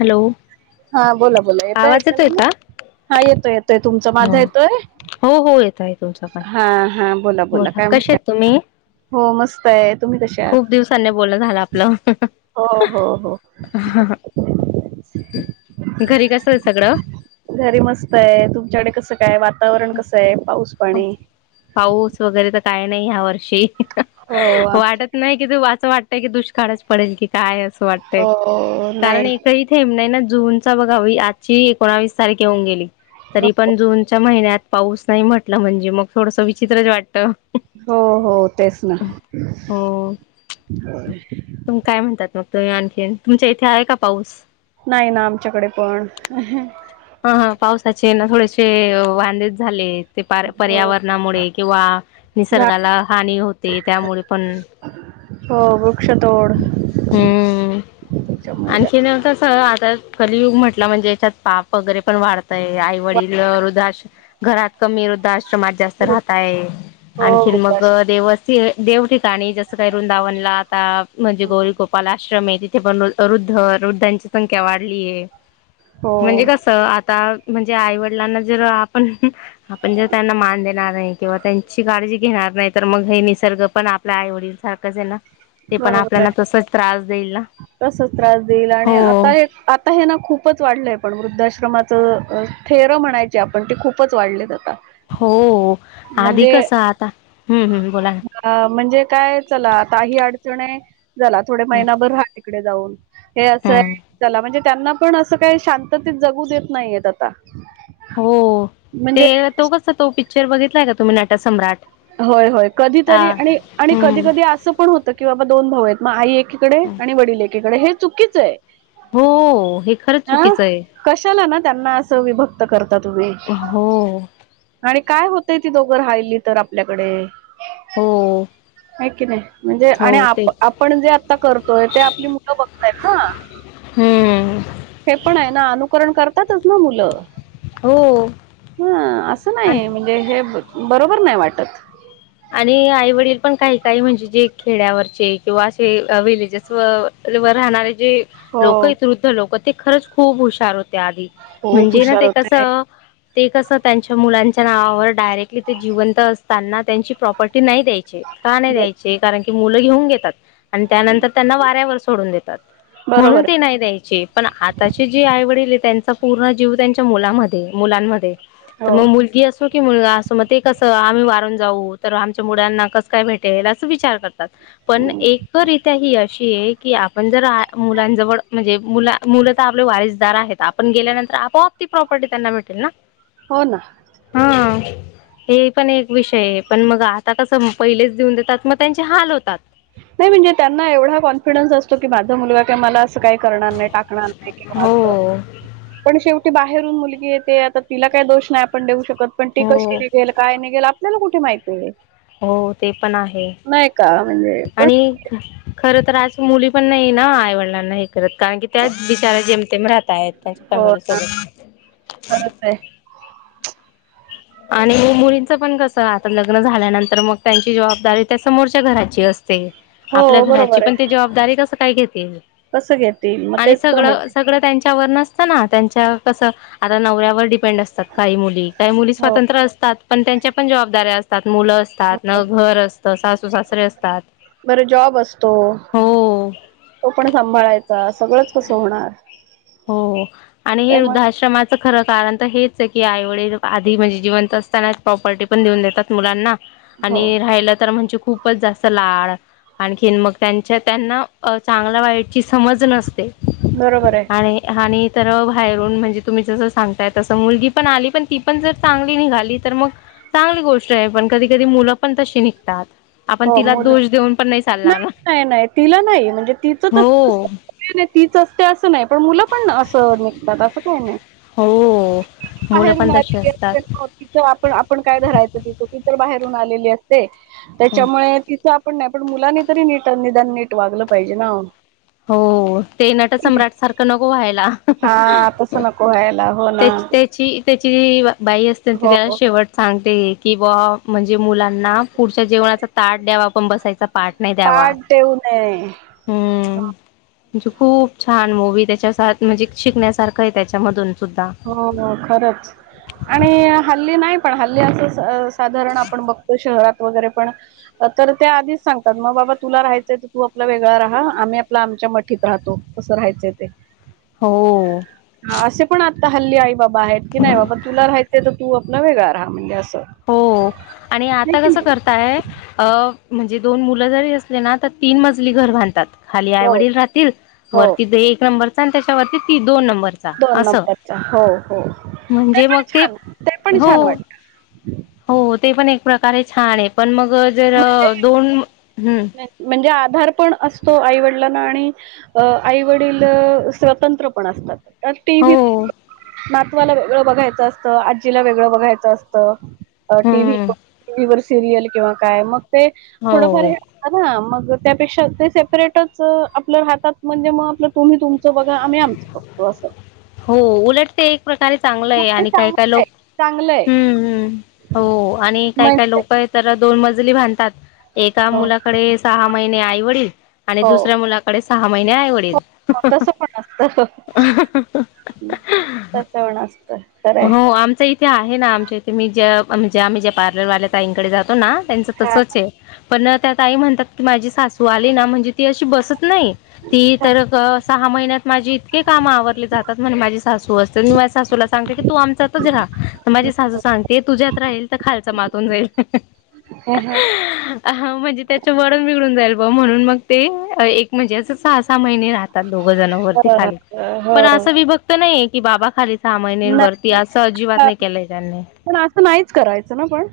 Hello. हा बोला बोला येत आवाज येतोय ऐकायला का? हा येतोय येतोय तुमच हो. माझा येतोय. हो हो येत आहे तुमचा पण हा हा बोला बोला काय कसे आहेत म्हणत तुम्ही? हो मस्त आहे. तुम्ही कशात खूप दिवसांनी बोलणं झालं आपलं हो हो हो. [unintelligible] घरी कसं सगळं घरी मस्त आहे तुमच्याकडे कस काय वातावरण कस आहे पाऊस पाणी. पाऊस वगैरे तर काय नाही ह्या वर्षी हो आमच्या वाटत नाही कि तू असं वाटत की दुष्काळच पडेल की काय असं वाटतय हो नाही कारण एकही थेंब नाही ना. जून बघा आजची एकोस तारखे होऊन गेली तरी पण जूनच्या महिन्यात पाऊस नाही म्हटला म्हणजे मग थोडस विचित्रच वाटत. हो हो तेच ना. हो तुम काय म्हणतात मग आणखीन तुमच्या इथे आहे का पाऊस नाही ना आमच्याकडे पण. चे ना थोडेसे वांदेच झाले. ते हो पर्यावरणामुळे किंवा झाड निसर्गाला हानी होते त्यामुळे पण हो. वृक्षतोड हम्म त्याच्यामुळे जा- आणखी न कस. तर कलियुग म्हटला म्हणजे याच्यात पाप वगैरे पण वाढतय आई वडील हृद घरात कमी वृद्ध आश्रमात जास्त वातावरण- राहतय हो आणखीन मग वृद्धाश्रम देव चं देव ठिक गाणी जसं काय वृंदावनला आता म्हणजे गौरी गोपाल आश्रम ये ति थ पण वृद्ध वृद्धांची संख्या वाढली ये हो म्हणजे कस आता म्हणजे आईवडिलांना जर आपण आपण जर त्यांना मान दे णार नाही किंवा त्यांची काळजी घेणार नाही तर मग हे निसर्ग पण आपल्या आई वडील सारखंच ये ना ते पण बरोबर आहे आपल्याना तसच त्रास देईल ना? तसच त्रास देईल आणि हो आता हे आता हे ना खूपच वाढलंय पण वृद्धाश्र श्रमाच थेर म्हणायची आपण ती खूपच वाढलेत आता हो आधी म्हणजे कसं आता हम्म हम्म बोला ना अ म्हणजे काय? चला आता ही अडचण आहे झाला थोडे हम्म महिनाभर राहा तिकडे जाऊन. हे असं हम्म चला म्हणजे त्यांना पण असं काही शांततेत जगू देत नाहीयेत आता हो म्हणजे ते तो कसा तो पिक्चर बघितलाय का तुम्ही नट होय होय कधीतरी आणि आणि कधी कधी हम्म असं पण होतं की बाबा दोन भाऊ आहेत म आई एक एकीकडे आणि वडील एकीकडे हे चुकीचय. हो हे खरंच अ चुकीचं आहे कशाला ना त्यांना अस विभक् क्त करता तुम्ही हो आणि काय होतंय ती दोघं राहिली तर आपल्याकडे हो हाय की नाय म्हणजे आणि हो आप तेच आपण जे आता करतोय ते आपली मुलं बघताय ना. हम्म हे पण आहे ना अनु करण करतातच ना मुलं हो ह असं नाही म्हणजे हे ब बरोबर नाय वाटत आणि आईवडील पण काही काही म्हणजे जे खेड्यावरचे किंवा असे विलेजेस व व राहणारे जे हो लोक यत वृद्ध लोक ते खरंच खूप हुशार होत्या आधी खूप म्हणजे ना हुशार ते होते कसं ते कस त्यांच्या मुलांच्या नावावर डायरेक्टली ते जिवंत असताना त्यांची प्रॉपर्टी नाही द्यायची का नाही द्यायचे कारण की मुलं घेऊन घेतात. आणि त्यानंतर त्यांना वाऱ्यावर सोडून देतात. म्हणून बरोबर ते आहे नाही द्यायचे पण आताचे जे आईवडील ये त्यांचं पूर्ण जीव त्यांच्या मुलामध्ये, मुलांमध्ये त हो मग मुलगी असो की मुलगा असं मग ते कसं आम्ही वारून जाऊ तर आमच्या मुडांना कस काय भेटेल अस विचार करतात. पण एकरीत्या ही अशी आहे की आपण जर मुलांजवळ म्हणजे मु मुलं तर आपले वारसदार आहेत आपण गेल्यानंतर आपोआप ती प्रो पटी त्यांना भेटेल ना हो ना. हा. हे पण एक विषय आहे पण मग आता कसं पहिलेच देऊन देतात मग त्यांचे हाल होतात. नाय म्हणजे त्यांना एवढा कॉन्फिडन्स असतो की माझा मुलगा काय मला अस काय करणार नाही टाकणार नाही की अस हो. पण शेव बाहेरून मुलगी येते. आता तिला काय दोष नाही. आपण देऊ शकत पण ती कशी हो निघेल काय निघेल आपल्याला कु माहित ये. हो ते पण आहे. म्हणजे पण आणि खर तर आज मुली पण नाही ना आईवडिलांना हे करत कारण की त्याच बिचारा जेमतेम राहतायत त्यांच्या फॅमिली सोबत खरच आहे. आणि मुलींचं पण कस आता लग्न झाल्यानंतर मग त्यांची जबाबदारी त्या समोरच्या घराची अस ते हो आपल्या घराची बरोबर पण ते आहे जबाबदारी कस काय घेत ते कसं घेतील मग आणि तेच तर सगळ म्हणते सगळ त्यांच् त्यांच्यावर नसतं ना त्याच्या कस आता नवऱ्यावर डिपेंड असतात काही मुली काही मुली स्वतः हो असतात पण त्यांच्या पण जबाबदाऱ्या असतात. मुलं असतात. हो न घर असत सासू सासरे असतात. बरं जॉब असतो. हो तो पण सांभाळायचा सगळंच कसं होणार? हो आणि हे त्यामुळे वृद्धाश्रमाच खरं कारण, तर हेच आहे की आई, वडील आधी म्हणजे, जिवंत असतानाच प्रॉपर्टी पण देऊन देतात मुलांना. हो आणि राहिला तर म्हणजे, खूपच जास्त लाड आणखीन मग, त्यांच्या त्यांना चांगल्या वाईटची समज नसते. बरोबर आहे आणि आणि तर बाहेरून म्हणजे, तुम्ही जस सांगताय तसं मुलगी पण आली. पण ती पण जर चांगली निघाली तर मग चांगली गोष्ट आहे. पण कधी कधी मुलं पण तशी निघतात. आपण हो तिला मुलं दोष देऊन, पण नाही नाही चालणार ना नाही नाही तिला नाही म्हणजे, तिचं हो तसं असते असं नाही. पण मुलं पण असं निघतात, असं काही नाही. हो. मुलं बाहेरून पण तशी आलेली असते. असतात तिथ आपण आपण काय? धरायचं तिथं ती तर बाहेर [unintelligible] आलेली असते. त्याच्यामुळे तिचं आपण पण मुलांनी तरी नीट निदान नीट वागलं पाहिजे ना. हो, ते नट सम्राट सारखं नको व्हायला. हा तस नको व्हायला हो, त्या ना. त्याची त्याची ज बाई असते, न हो त्याला शेवट सांगते, कि [unintelligible] म्हणजे मुला ना पुढच्या जेवणाचा ताट द्यावा, पण बसायचा पाठ नाही द्यावा. पाठ हम्म [unintelligible] म्हणजे, खूप छान! मूवी त्याच्या [unintelligible] म्हणजे शिकण्यासारखं आहे. त्यांच्यामधून. हो, ग खरंच! आणि हल्ली नाही पण हल्ली असं साधारण आपण बघतो शहरात वगैरे पण तर त्या आधीच सांगतात. मग बाबा तुला राहायचंय, तर तू आपला वेगळा राहा आम्ही आपला च्या [unintelligible] राहतो कसं राहायचंय ते. हो. ता हल्ली आई, बाबा आहेत, की नाही बाबा. तुला राहायचे, तर तू आपला वेगळा राहा म्हणजे हो, आणि नाही आता की कसं नाही करताय अ म्हणजे दोन मुलं जरी असले ना, तर तीन मजली घर बांधतात. खाली आई, हो वडील राहतील. हो वरती [unintelligible] एक नंबरचा आणि त्याच्यावरती ती दोन नंबर दोन असं नंबरचा हो हो म्हणजे, मग पण ते छान ते पण हो. छान वाटत हो ते पण एक प्रकारे छान! आहे. पण मग जर म्हणजे दोन म्हणजे आधार पण असतो, आई वडिलांना आणि आई वडील स्वतंत्र पण आसतात. टिव्ही हो नातवाला वेगळं बघायचं असतं. आजीला वेगळं बघायचं असतं. टीव्ही हम्म टीव्ही वर सिरियल किंवा काय? मग ते थोडंफार हो हे असतं मग त्यापेक्षा ते सेपरेटच आपल्या हातात म्हणजे, मग आप तुम्ही तुमचं बघा आम्ही [unintelligible] हो उलट ते एक प्रकारे मग चांगलंय. ते आणि काही काही चांगलं आहे लोक चांगलं आहे हम्म! हो. आणि काही- काही म्हणजे लोक आहेत तर, दोन मजली बांधतात. एका हो मुलाकडे सहा महिने आई-वडील, आणि हो दुसऱ्या मुलाकडे सहा महिने आई-वडील. [unintelligible] खरंय हो, आमचं इथे आहे, ना? आमच्या इथे मी ज्या ज्या आम्ही ज्या, पार्लरवाल्या ताईंकडे जातो ना, त्यांचं हा तसंच आहे, पण त्या ताई म्हणतात माझी सासू आली ना म्हणजे, ती अशी बस नाही ती, हा तर [unintelligible] सहा महिन्यात माझे इतके काम आवरली जातात माझ्या सासूला [unintelligible] तु आमच्यातच रहा माझी सासू सांगते. तुझ्यात राहिल. खालचं मागून [unintelligible] [unintelligible] हो म्हणजे त्याच्या वरुन [unintelligible] म्हणून म ते एक म्हणजे असं सहा, सहा [unintelligible] राहतात. दोघजण वरती, झाली, हो पण असं विभक्त नाहीये, कि बाबा खाली [unintelligible] नाही पण असं नाहीच करायचं ना पण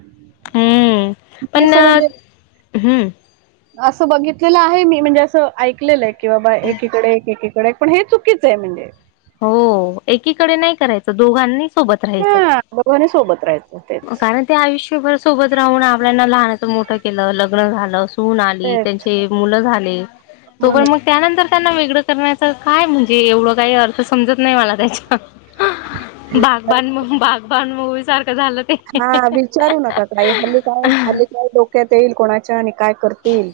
हम्म. पण असं म्हणजे हम्म असं बघितलेलं आहे मी, म्हणजे असं ऐकलेलं आहे, की बाबा एकीकडे, एक, एकीकडे. [unintelligible] हे चुकिच आहे म्हणजे हो, एकीकडे नाही करायचं. दोघांनीच सोबत राहायच हा दोघांनी सोबत राहायचं तेच [inaudible] कारण ते आयुष्यभर सोबत राहून आपल्याला लहानाच मोठ केलं, लग्न झालं, सून आली, तेच त्यांचे मुलं झाले. तो हो पण, मग ना त्यानंतर त्यांना वेगळं करण्याचं काय, म्हणजे एवढं काही अर्थ समजत नाही मला काहीच [unintelligible] हं विचारू नका काही खाली काय, हाली काय, डोक्यात जाईल कोणाच्या काय करतील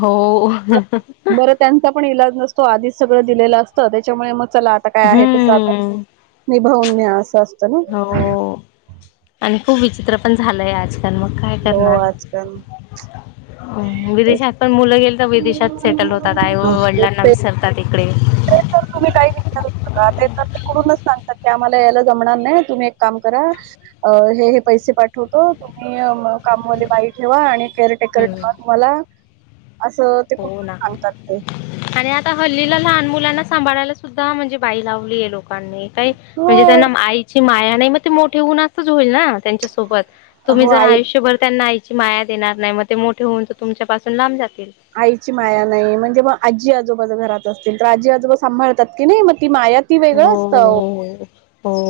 हो [inaudible] बर त्यांचा पण विलाज नसतो तो आधीच सगळं दिलेलं असंत, त्याच्यामुळे मग चला, आता काय, आहे तस आता हम्म निभावून न्या, असं असत ना? हो आणि खूप विचित्र पण झालंय आजकाल. मग काय हो करणार? आजकाल तेच विदेशात पण मुलं गेली, तर विदेशात सेटल होतात. आई व वडिलांना ते विसरता ते. ते तर [unintelligible] तुम्ही काही विचारूच नका. ते तर तिकडूनच सांगतात की आम्हाला यायला जमणार नाही. तुम्ही एक काम करा अ, हे, हे पैसे पाठवतो. तुम्ही कामावाली बाई ठेवा, आणि केअर-टेकर हम्म टेवा तुम्हाला असं ते हो कुठून ना, सांगतात ते आणि आता हल्लीला लहान मुलांना सांभायला सुद्धा म्हणजे बाई लावली आहे. लोकांनी काही हो म्हणजे त्यांना आईची माया नाही मग ते मोठे होवून असच होईल ना? त्याच्या सोबत तुम्ही अहो जर आई आयुष्यभर त्यांना आईची चि माया देणार नाही मग, ते मोठे होवून तर तुमच्या पासून लांब जातील आईची माया नाही. म्हणजे म. आजी- आजोबा जर घरात असतील, तर आजी आजोबा सांभाळतात की नाही? म. ती माया, ती वेगळं हो असतं अहो! हो हो.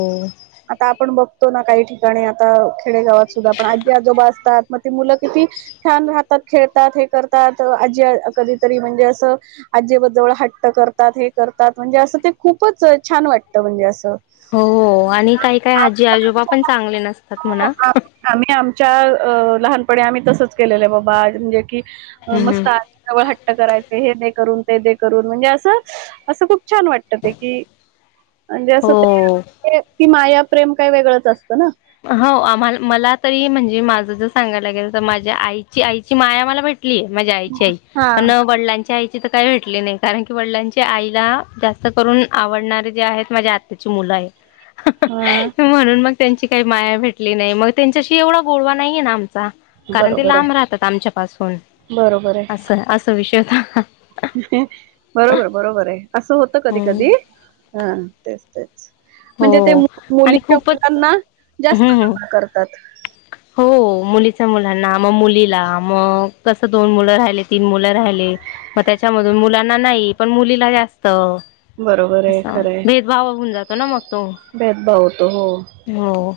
आता आपण बघतो ना, काही ठिकाणी, आता खेडेगावात सुद्धा पण, आजी-आजोबा असतात म ते मुलं किती छान राहतात, खेळतात, हे करतात, आजी कधीतरी म्हणजे, असं आजी- आजोबां जवळ हट्ट करतात, हे करतात, म्हणजे असं, ते खूपच छान वाटतं म्हणजे असं हो, आणि काही- काही आजी- आजोबा पण, चांगले नसतात. म्हणा. च्या लहानपणी आम्ही तसच केलेल बाबा दे कि हम्म मस्त आजी जवळ हट्ट करायच हे दे करून ते दे करून म्हणजे अस खूप छान वाटत ते, कि म्हणजे, असं हो ते ती माया- प्रेम काही वेगळंच असतं, न? हो आम मला तरी म्हणजे माज जस सांगायला गेल तर माझ्या आईची- आईची माय आम्ह कि माझ्या आईची आई हा पण वडलांच्या आईची तर काही भेटली नाही कारण की वडिलांची आईला जास्त करून आवडणारे जे आहेत माझ्या आत्त्याची मुलं नाहीय, हा, त्यांची काही माया भेटली नाही मग त्यांच्याशी एवढा गोडवा नाही आहेे ना कारण ते बरोबर लांब आहे राहतात आमच्या पाासून असं अस विषयता बरोबर-बरोबर आहे असं होत हम्म. कधी-कधी हा तेच तेच म्हणजे ते हो आणि मुलीच्या खूपच मुलांना जास्त हम्म जमा करतात हो मुली, [unintelligible] मुलांना नाही पण मुलीला जास्त बरोबर अस आहे खरंय भेदभाव होऊन जातो ना मग भेदभाव होतो हो हो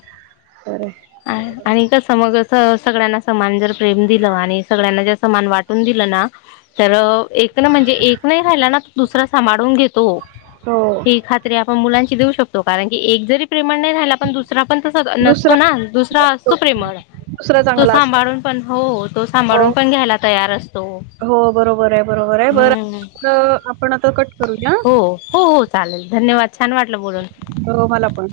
खरे आणि का समग स सगळ्यांना समान जर प्रेम दिलं आणि सगळ्यांना जर समान वाटून दिलं ना तर एक ना म्हणजे एक नाही खायला ना तो दुसरा सांभाळून घेतो हो ही खात्री आपण मुलांची देऊ शकतो कारण की एक जरी प्रेमाण नाही राला आपण दुस दुसरा पण तसा सतो दुसरा ना दुसरा असतो प्रेमळ. दुसरा तो चांगला असतो सांभाळून पण हो तो हो सांभाळून पण घ्यायला तयार असतो. हो बरोबर बर हम्म. आपणच. हो हो हो चालेल धन्यवाद. छान वाटलं बोलून. हो मला पण